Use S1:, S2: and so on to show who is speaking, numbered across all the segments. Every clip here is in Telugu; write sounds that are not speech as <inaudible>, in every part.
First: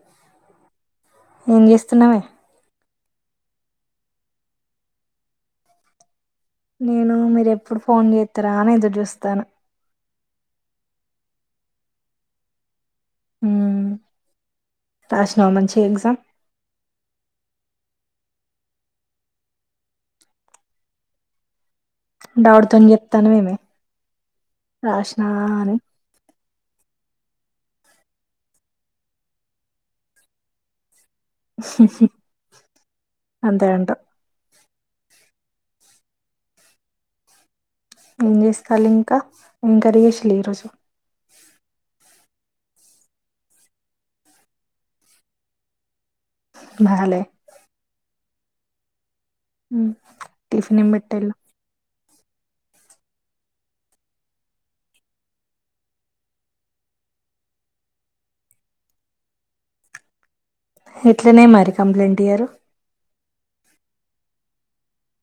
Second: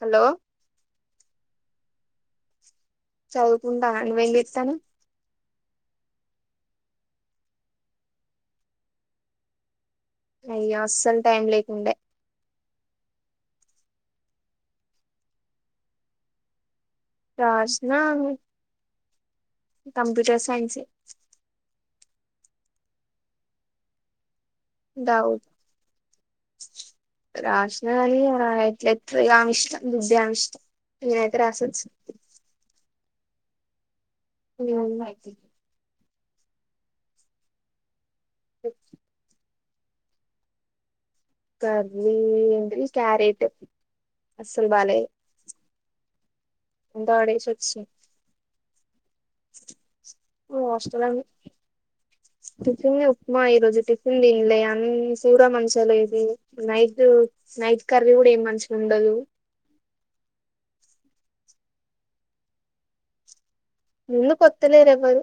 S1: హలో
S2: ఏం చేస్తున్నావే
S1: చదువుకుంటా నువ్వేం చెప్తున్నావ్
S2: నేను మీరు ఎప్పుడు ఫోన్ చేస్తారా అని ఎదురు చూస్తాను
S1: అయ్యో అస్సలు టైమ్ లేకుండే
S2: రాసినావా మంచిగా ఎగ్జామ్
S1: రాసిన కంప్యూటర్ సైన్స్
S2: దాడుతోని చెత్తన్నవేమే రాసినా
S1: డౌట్
S2: అని
S1: రాసిన ఎట్లనో ఇష్టం బుధ ఇష్టం నేనైతే రాసచ్చిన
S2: అంతే అంట
S1: ఏం కాదు తియ్యి
S2: ఏం చేస్తారు ఇంకా ఏం కర్రీ చేసిర్రు ఈరోజు
S1: కర్రీ ఏంటిది, క్యారెట్ అస్సలు బాలేదు. ఎంతా
S2: బాలే
S1: ఆడెస్ వచ్చిన
S2: మ్ టిఫిన్ ఏం
S1: హాస్టల్
S2: పెట్టాలు?
S1: టిఫిన్ ఉప్మా. ఈ రోజు టిఫిన్ తిన్లే అన్ చూర మంచోలే ఇది నైదు నైట్ కర్రీ కూడ ఏం మంచిగా ఉండదు.
S2: ఎట్లనే మరి? కంప్లైంట్ ఇయ్యరు?
S1: ముందుకొత్తలేరు ఎవ్వరు.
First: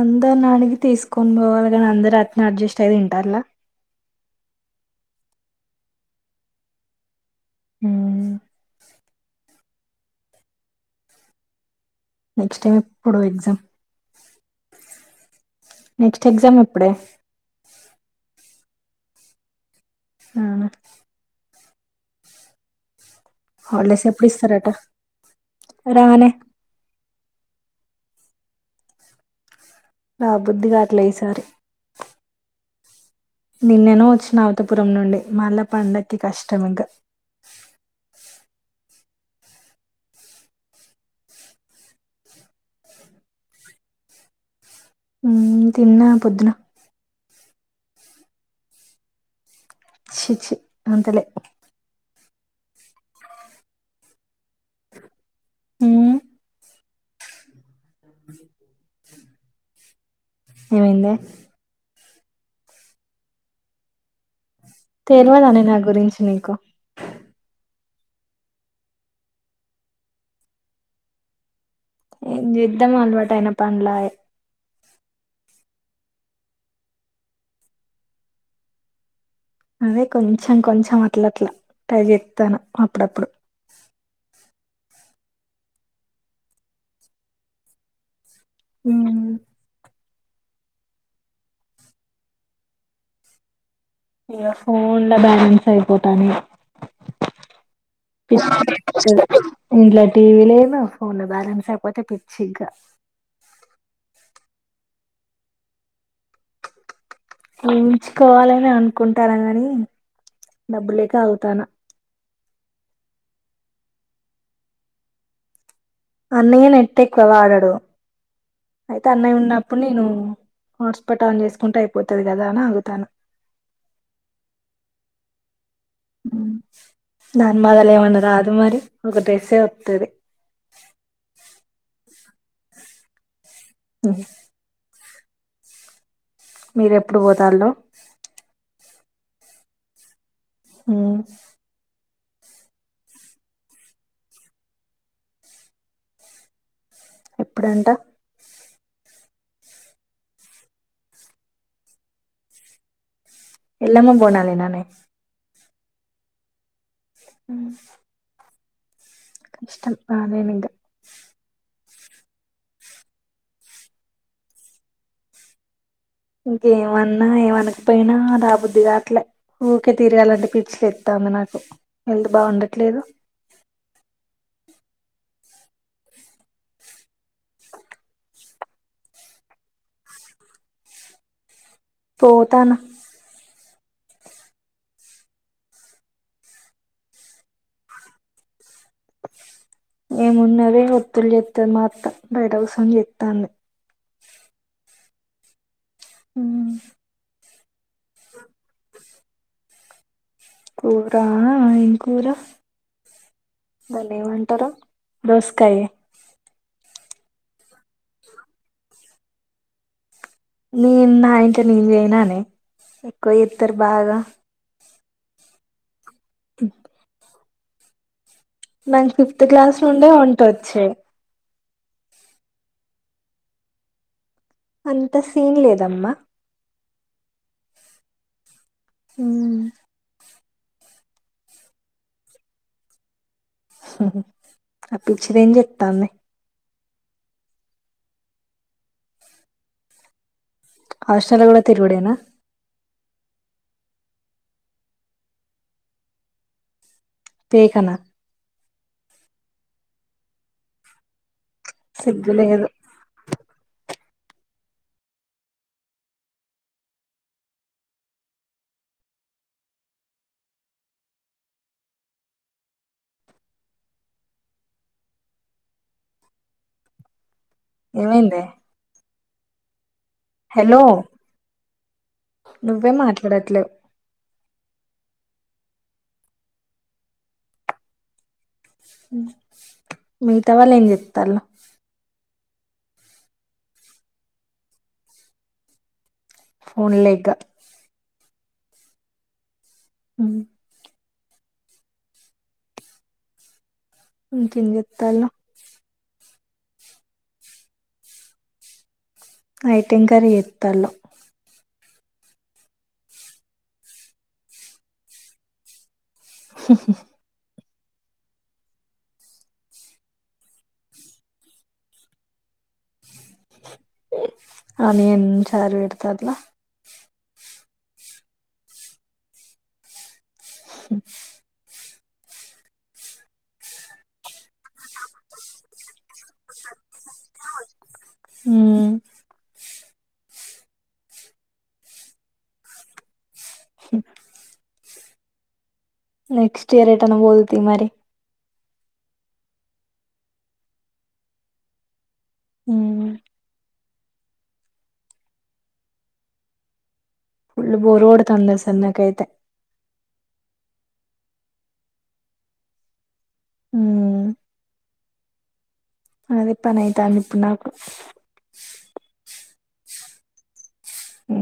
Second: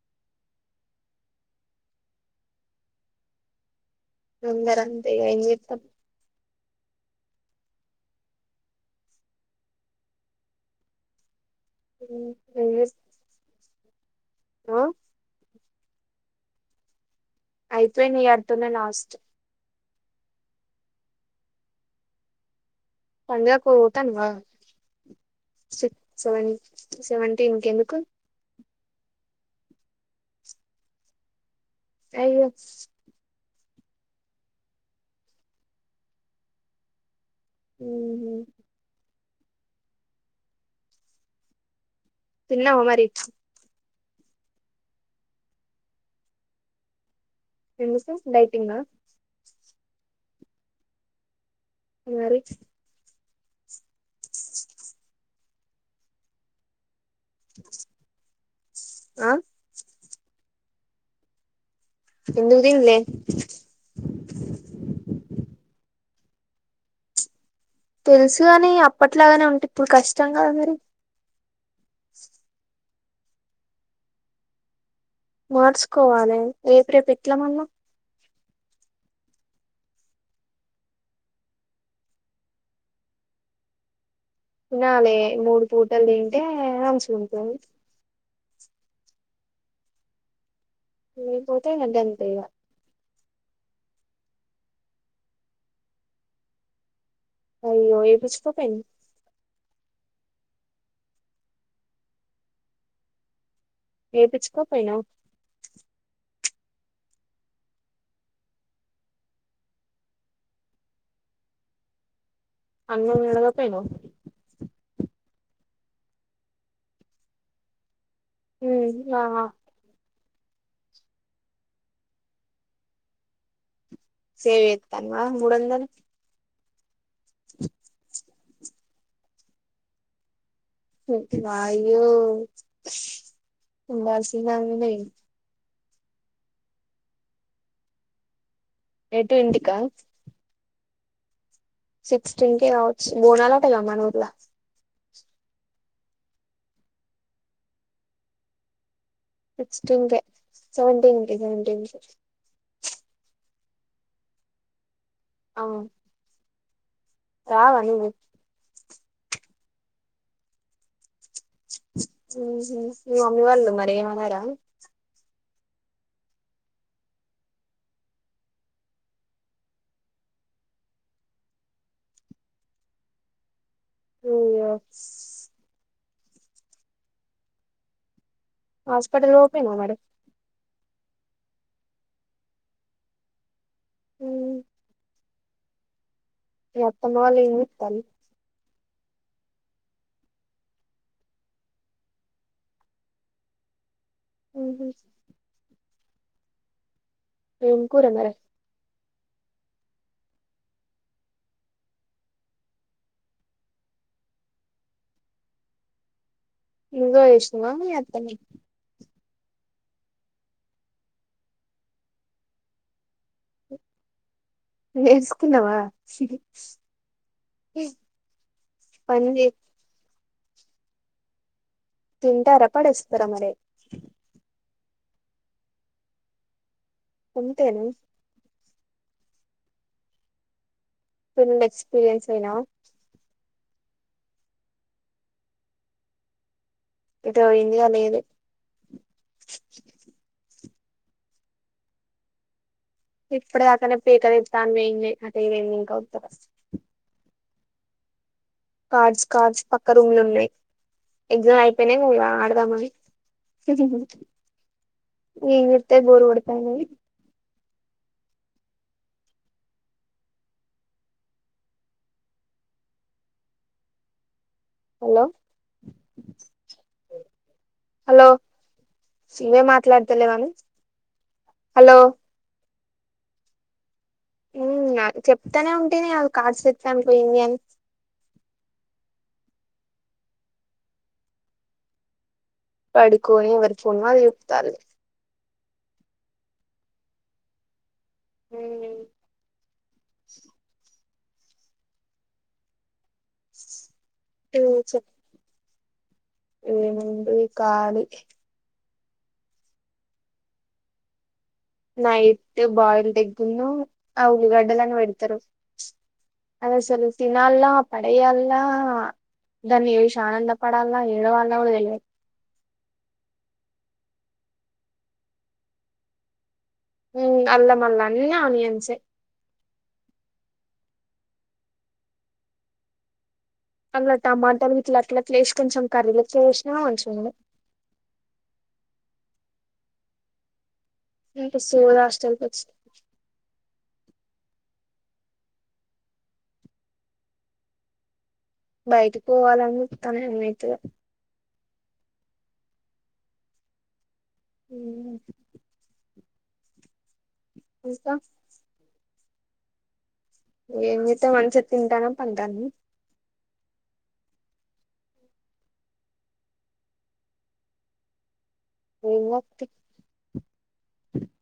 S2: అందరినడిగి తీసుకొని పోవాలి గా! అందరు అట్టనె అడ్జస్ట్ అయి తింటారులా.
S1: అందరు అంతేగా, ఏం చెత్తాం.
S2: మ్
S1: ఆ
S2: నెక్స్ట్ టైం ఎప్పుడు ఎగ్జామ్?
S1: ఆ
S2: నెక్స్ట్ ఎగ్జామ్ ఇప్పుడే?
S1: అయిపోయినయి ఇయర్తోనే లాస్ట్.
S2: అవునా
S1: సంధ్యకు
S2: హాలిడేస్
S1: తనువా
S2: ఎప్పుడు ఇస్తారట
S1: సిక్స్,
S2: రానే
S1: సెవెన్, సెవెన్ తిన్ కెందుకు
S2: నా బుద్ది గాట్లే ఈసారి
S1: అయ్యో
S2: నిన్నేనో వచ్చిన అవతపురం నుండి. మళ్ళా పండక్కి కష్టం ఇంక.
S1: ఉహు తిన్నవ మరి?
S2: మ్ తిన్న పొద్దున.
S1: ఎందుకు డైటింగా?
S2: చి చి అంతలే.
S1: మరి
S2: మ్
S1: ఆ
S2: ఏమైంది?
S1: ఎందుకు తిన్లే?
S2: తెల్వదానె నా గురించి నీకు?
S1: తెలుసు కాని, అప్పట్లాగనే ఉంటే ఇప్పుడు కష్టం కాద మరి!
S2: ఏం చేద్దాం! అలవాటయిన పన్లాయే.
S1: మార్చుకోవాలె ఏప రేపెట్ల మల్ల?
S2: అదే కొంచెం కొంచెం అట్లట్లా ట్రై చెత్తాను. అప్పుడప్పుడు.
S1: తినాలే మూడు పూటలు తింటే, అంచుకుంటుంది.
S2: మ్
S1: ఏ పోతే ఇంగంతె అంతే ఇగ.
S2: ఇగ ఫోన్ల బ్యాలెన్స్ అయిపోతనే
S1: అయ్యో ఏపిచ్చుకోపోయినవ్
S2: <unintelligible> ఇంట్ల టీవీ లేదు. ఫోన్ లో బ్యాలెన్స్ అయిపోతే పిచ్చి ఇగ.
S1: ఏపిచ్చికో పోయినవ్,
S2: చేయించుకోవాలని అనుకుంటార గాని, డబ్బు లేక అగుతాన్న.
S1: అన్నయనడగకపోయినావ్?
S2: అన్నయ్య నెట్ ఎక్కువ వాడడు. అయితే,
S1: ఉమ్
S2: అన్నయ్య
S1: ఆ
S2: ఉన్నప్పుడు నేను, హాట్స్పాట్ ఆన్ చేసుకుంటే, అయిపోతది కదా అని ఆగుతాన.
S1: సేవ్ చేత్తాన్నవా మూడొందలు?
S2: దానిమాదాలు ఏమన్నా రాదు మరి, ఒక డ్రెస్సే వత్తది.
S1: వాయ్యో ఉండాల్సిన దానివే.
S2: మీర్ ఎప్పుడు పోతాల్లో?
S1: ఏటు ఇంటికా
S2: హు
S1: సిక్స్టెన్ కే కావచ్చు బోనాలట గా మన ఊర్లా
S2: ఎప్పుడంట
S1: సిక్స్టెన్ కే సెవెన్ టిన్ కి సెవెన్ టిన్ కి
S2: ఎల్లమ్మ బోనాలే నానే
S1: అవు రావా నవు
S2: కష్టం రాలేను ఇగ
S1: హు మమ్మీ వాళ్ళు మరి ఏమన్నారా
S2: ఇంకేమన్నా ఏమనకపోయినా రాబుద్ది గాట్లే ఊకే తిరగాలంటే పిచ్చి లేస్తోంది వుంది నాకు హెల్త్ బాగుండట్లేదు
S1: ఉయ్యో హాస్పిటల్ పో పోయినవ్ మరే
S2: పోతన
S1: <inaudible> మీ అత్తమ్మ వాళ్లు ఏం చేత్తాలు
S2: ఏమున్నది ఒత్తులు చేతది మా అత్త బయట కూసోని చేతంది
S1: ఉహు
S2: ఉహు
S1: ఎం కూర మరే
S2: కూరా ఎమ్ కూర దాన్ని ఏమంటారు దోసకాయ
S1: నువ్వే చేసినావా మీ అత్తనా
S2: నేను నా ఇంట్ల నేను చేయనానే ఎక్కువ చేస్తారు బాగా
S1: నేరసుకున్నావా
S2: నాకు ఫిఫ్త్ క్లాస్ నుండే వంట చెయ్
S1: తింటారా పడేస్తారా మరే
S2: అంత సీన్ లేదమ్మా
S1: అంతేనా
S2: హు
S1: ఫుల్లు ఎక్స్పీరియన్స్ అయినావా
S2: ఆ పిచ్చిది ఏం చేతంది
S1: ఎటో పోయింది గా లేదు
S2: హాస్టల్లో కూడా తిరుగుడేనా
S1: ఇప్పటి దాకనే పేక తెత్త అని పోయింది అటే పోయింది ఇంకా వత్తాలే
S2: తేక నా
S1: కార్డ్స్ కార్డ్స్ పక్క రూమ్ లో ఉన్నాయి ఎగ్జామ్ అయిపోయినాయి
S2: సిగ్గులేదు
S1: ఆడదామని ఏం చేస్తది జడ ఓడిపోయింది హలో
S2: ఏమైందే
S1: సీవే మాట్లాడతలేవాని
S2: హలో
S1: హలో
S2: నువ్వే మాట్లాడట్లేవు
S1: హు చెప్తానే ఉంటిని అది కార్డ్స్ తెత్తానికి పోయింది అని
S2: హు మిగతా వాళ్ళు ఏం చేత్తాళ్లు
S1: పడుకోయి ఎవరి ఫోన్ వాళ్లు సూత్తాళ్ళు
S2: ఫోన్లే ఇగ
S1: <unintelligible>
S2: హు ఇంకన్ గత్తలా
S1: ఇబ కాలి
S2: అఐటింకలో
S1: నైట్ బాయిల్ ఎగ్గును ఆ ఉల్లిగడ్డలని పెడతారు అద సలుస నాలు పడయ్యల్లా దాన్ని ఏసి ఆనంద పడాల ఏవల్లా కూడా తెలియదు
S2: అ నయన్ చారు ఇడతద్లా
S1: ఉ అల్లమల్ల అన్న అనియన్ంచే అందులా టమాటాలు ఇట్లా అట్లాట్సి కొంచం కర్రీలట్ వసినంచం
S2: ఉమ్
S1: ఇస్తు హస్టల్కి వచ్చ
S2: నెక్స్ట్ ఇయర్ ఏటనా పోదు మరి
S1: బయటకి పోవాలని తన అన్మైతుగా
S2: ఉమ్
S1: అ
S2: ఫళ్ళు బోరువోడ తొంద స అన్నక అైతే
S1: ఏం చెతే మంచి తింటానో పంటాను
S2: అ అదే ప నై తా అందిప్పు నాకు
S1: ఇమతి
S2: ఉ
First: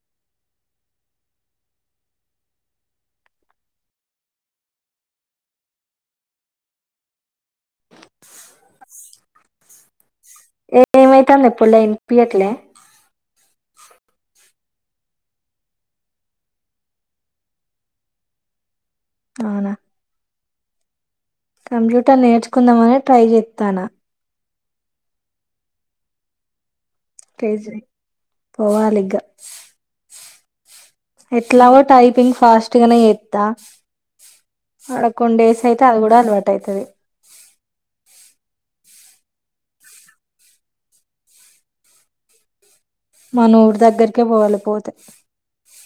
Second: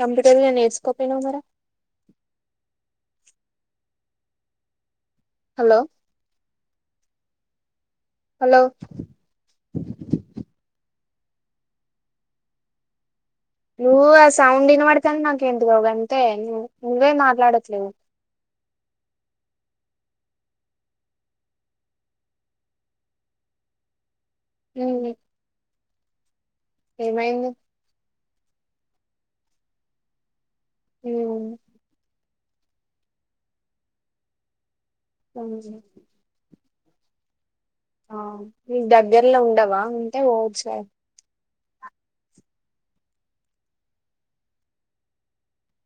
S1: కంప్యూటర్ గా నేర్చుకోపోయినా మరా హలో హలో
S2: ఏ ఏమైతుంది ఎప్పుడుళని పయట్లే
S1: నువ్వు ఆ సౌండ్ వినబడి కాని నాకు ఎందుకు అంతే నువ్వు నువ్వే మాట్లాడట్లేవు
S2: అవునా కంప్యూటర్ నేర్చుకుందామని ట్రై చేస్తాను
S1: ఉ ఏమైంది
S2: పోవాలిగా
S1: ఉమ్
S2: ఎట్లాగో టైపింగ్ ఫాస్ట్ గానే ఎస్తా అడకొన్ డేస్
S1: ఉమ్.
S2: అయితే అది కూడా అలవాడత ట్టైతుది
S1: ఆ న దగ్గర్లో ఉండవా ఉంటే ఓసార్
S2: మన ఊరు దగ్గరికే పోవాలిపోతే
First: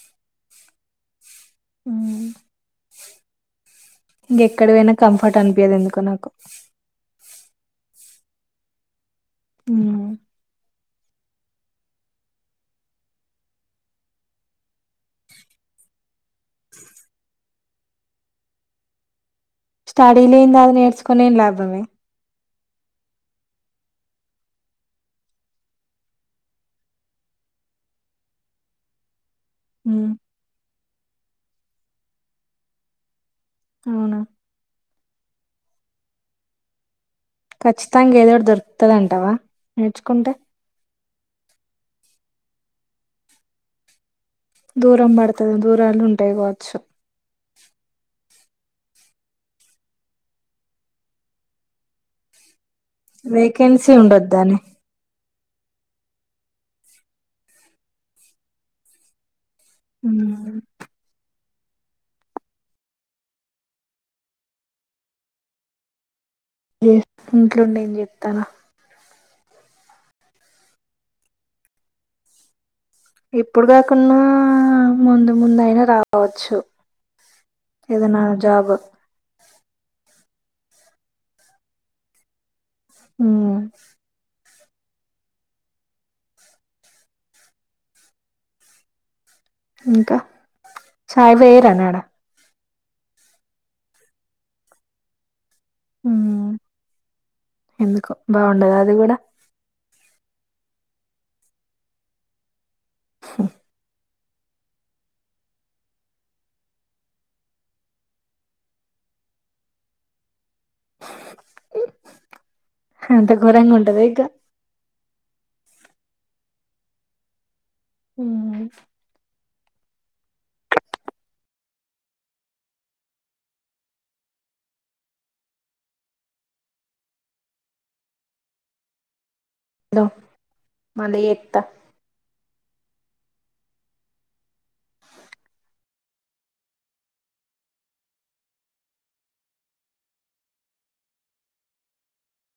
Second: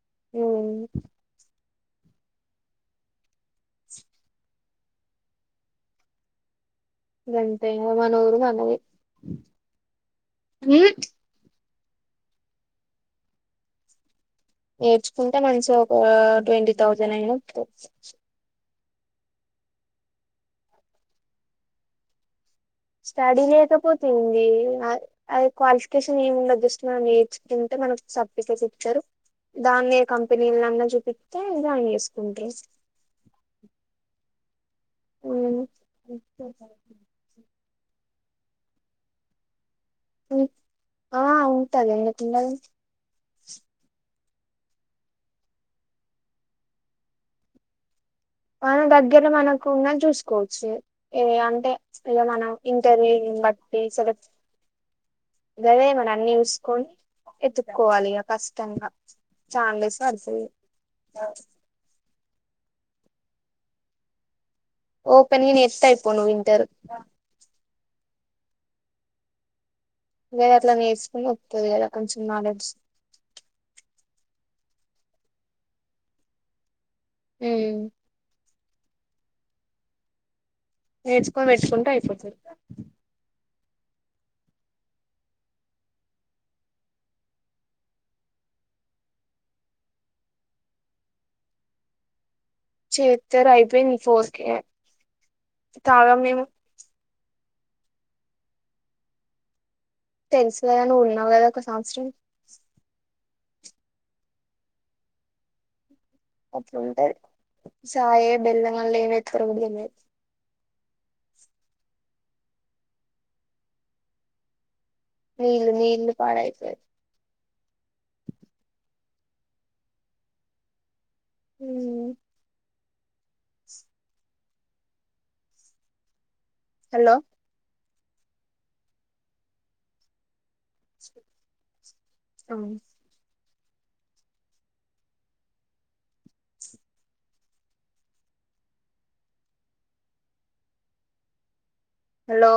S1: హ్మ్
S2: ఉమ్ ఇంకెక్కడ పోయినా కంఫర్ట్ అనిపించదు ఎందుకో నాకు
S1: గంతే మనరు మనవి
S2: ఉమ్
S1: నేర్చుకుంటే మంచిగా ఒక ట్వంటీ థౌజండ్ అయిన
S2: స్టడీ లేంద అది నేర్చుకునేం లాభమే
S1: స్టడీ లేకపోతుంది అది క్వాలిఫికేషన్ ఏమి ఉండదుస్తు మం ఏడ్జు కింటే మన సప్పికేసి ఇచ్చారు దాన్ని
S2: ఉమ్
S1: కంపెనీలన్నా చూపిస్తే దాన్ని చేసుకుంట్రారు
S2: అవునా
S1: ఉ
S2: ఖచ్చితంగా ఏదోటి దొరుకుతుందంటావా నేర్చుకుంటే
S1: ఉం- ఆ ఉంటగా ఎ తింద ఉ
S2: దూరం పడతది దూరాలు ఉంటాయి కావచ్చు
S1: మన దగ్గర మనకు ఉన్నది చూసుకోవచ్చు ఏ అంటే ఇలా మనం ఇంటర్వ్యూను బట్టి
S2: వేకెన్సీ ఉండదు
S1: సెలెక్ట్
S2: దాని
S1: గదే మరీ అన్ని చూసుకొని ఎత్తుకోవాలిక కష్టంగా చానా డేస్ పడతాది ఓపెన్ నేను ఎత్తా ఇప్పుడు నువ్వు విను
S2: ఇంట్లోండే నేను చెప్తానా
S1: గదే అట్లా నేర్చుకుని వత్తది కదా కొంచెం నాలెడ్జ్
S2: ఇప్పుడు కాకున్నా ముందు ముందు అయినా రావచ్చు
S1: ఉమ్
S2: ఏదన్నా జాబు
S1: నేర్చుకుని పెట్టుకుంటే అయిపోతది
S2: ఉమ్ ఇంకా చాయ్ వేరనాడా
S1: చేత్తారు అయిపోయింది ఫోర్ కె తాగం మేము
S2: ఎందుకో బావుండదా అది కూడా
S1: తెలుసు కదా నువ్వున్నావు కదా ఒక సంవత్సరం
S2: స
S1: అట్లుంటది చాయ్ బెల్లం వాళ్ళు ఏమ్ వేత్తారో కూడా తెల్వదు
S2: అంత గోరంగా ఉంటద ఇక
S1: నీళ్లు నీళ్లు పాడేసే
S2: హ
S1: హ హలో
S2: మళ్లీ చెప్తా
S1: అవును హలో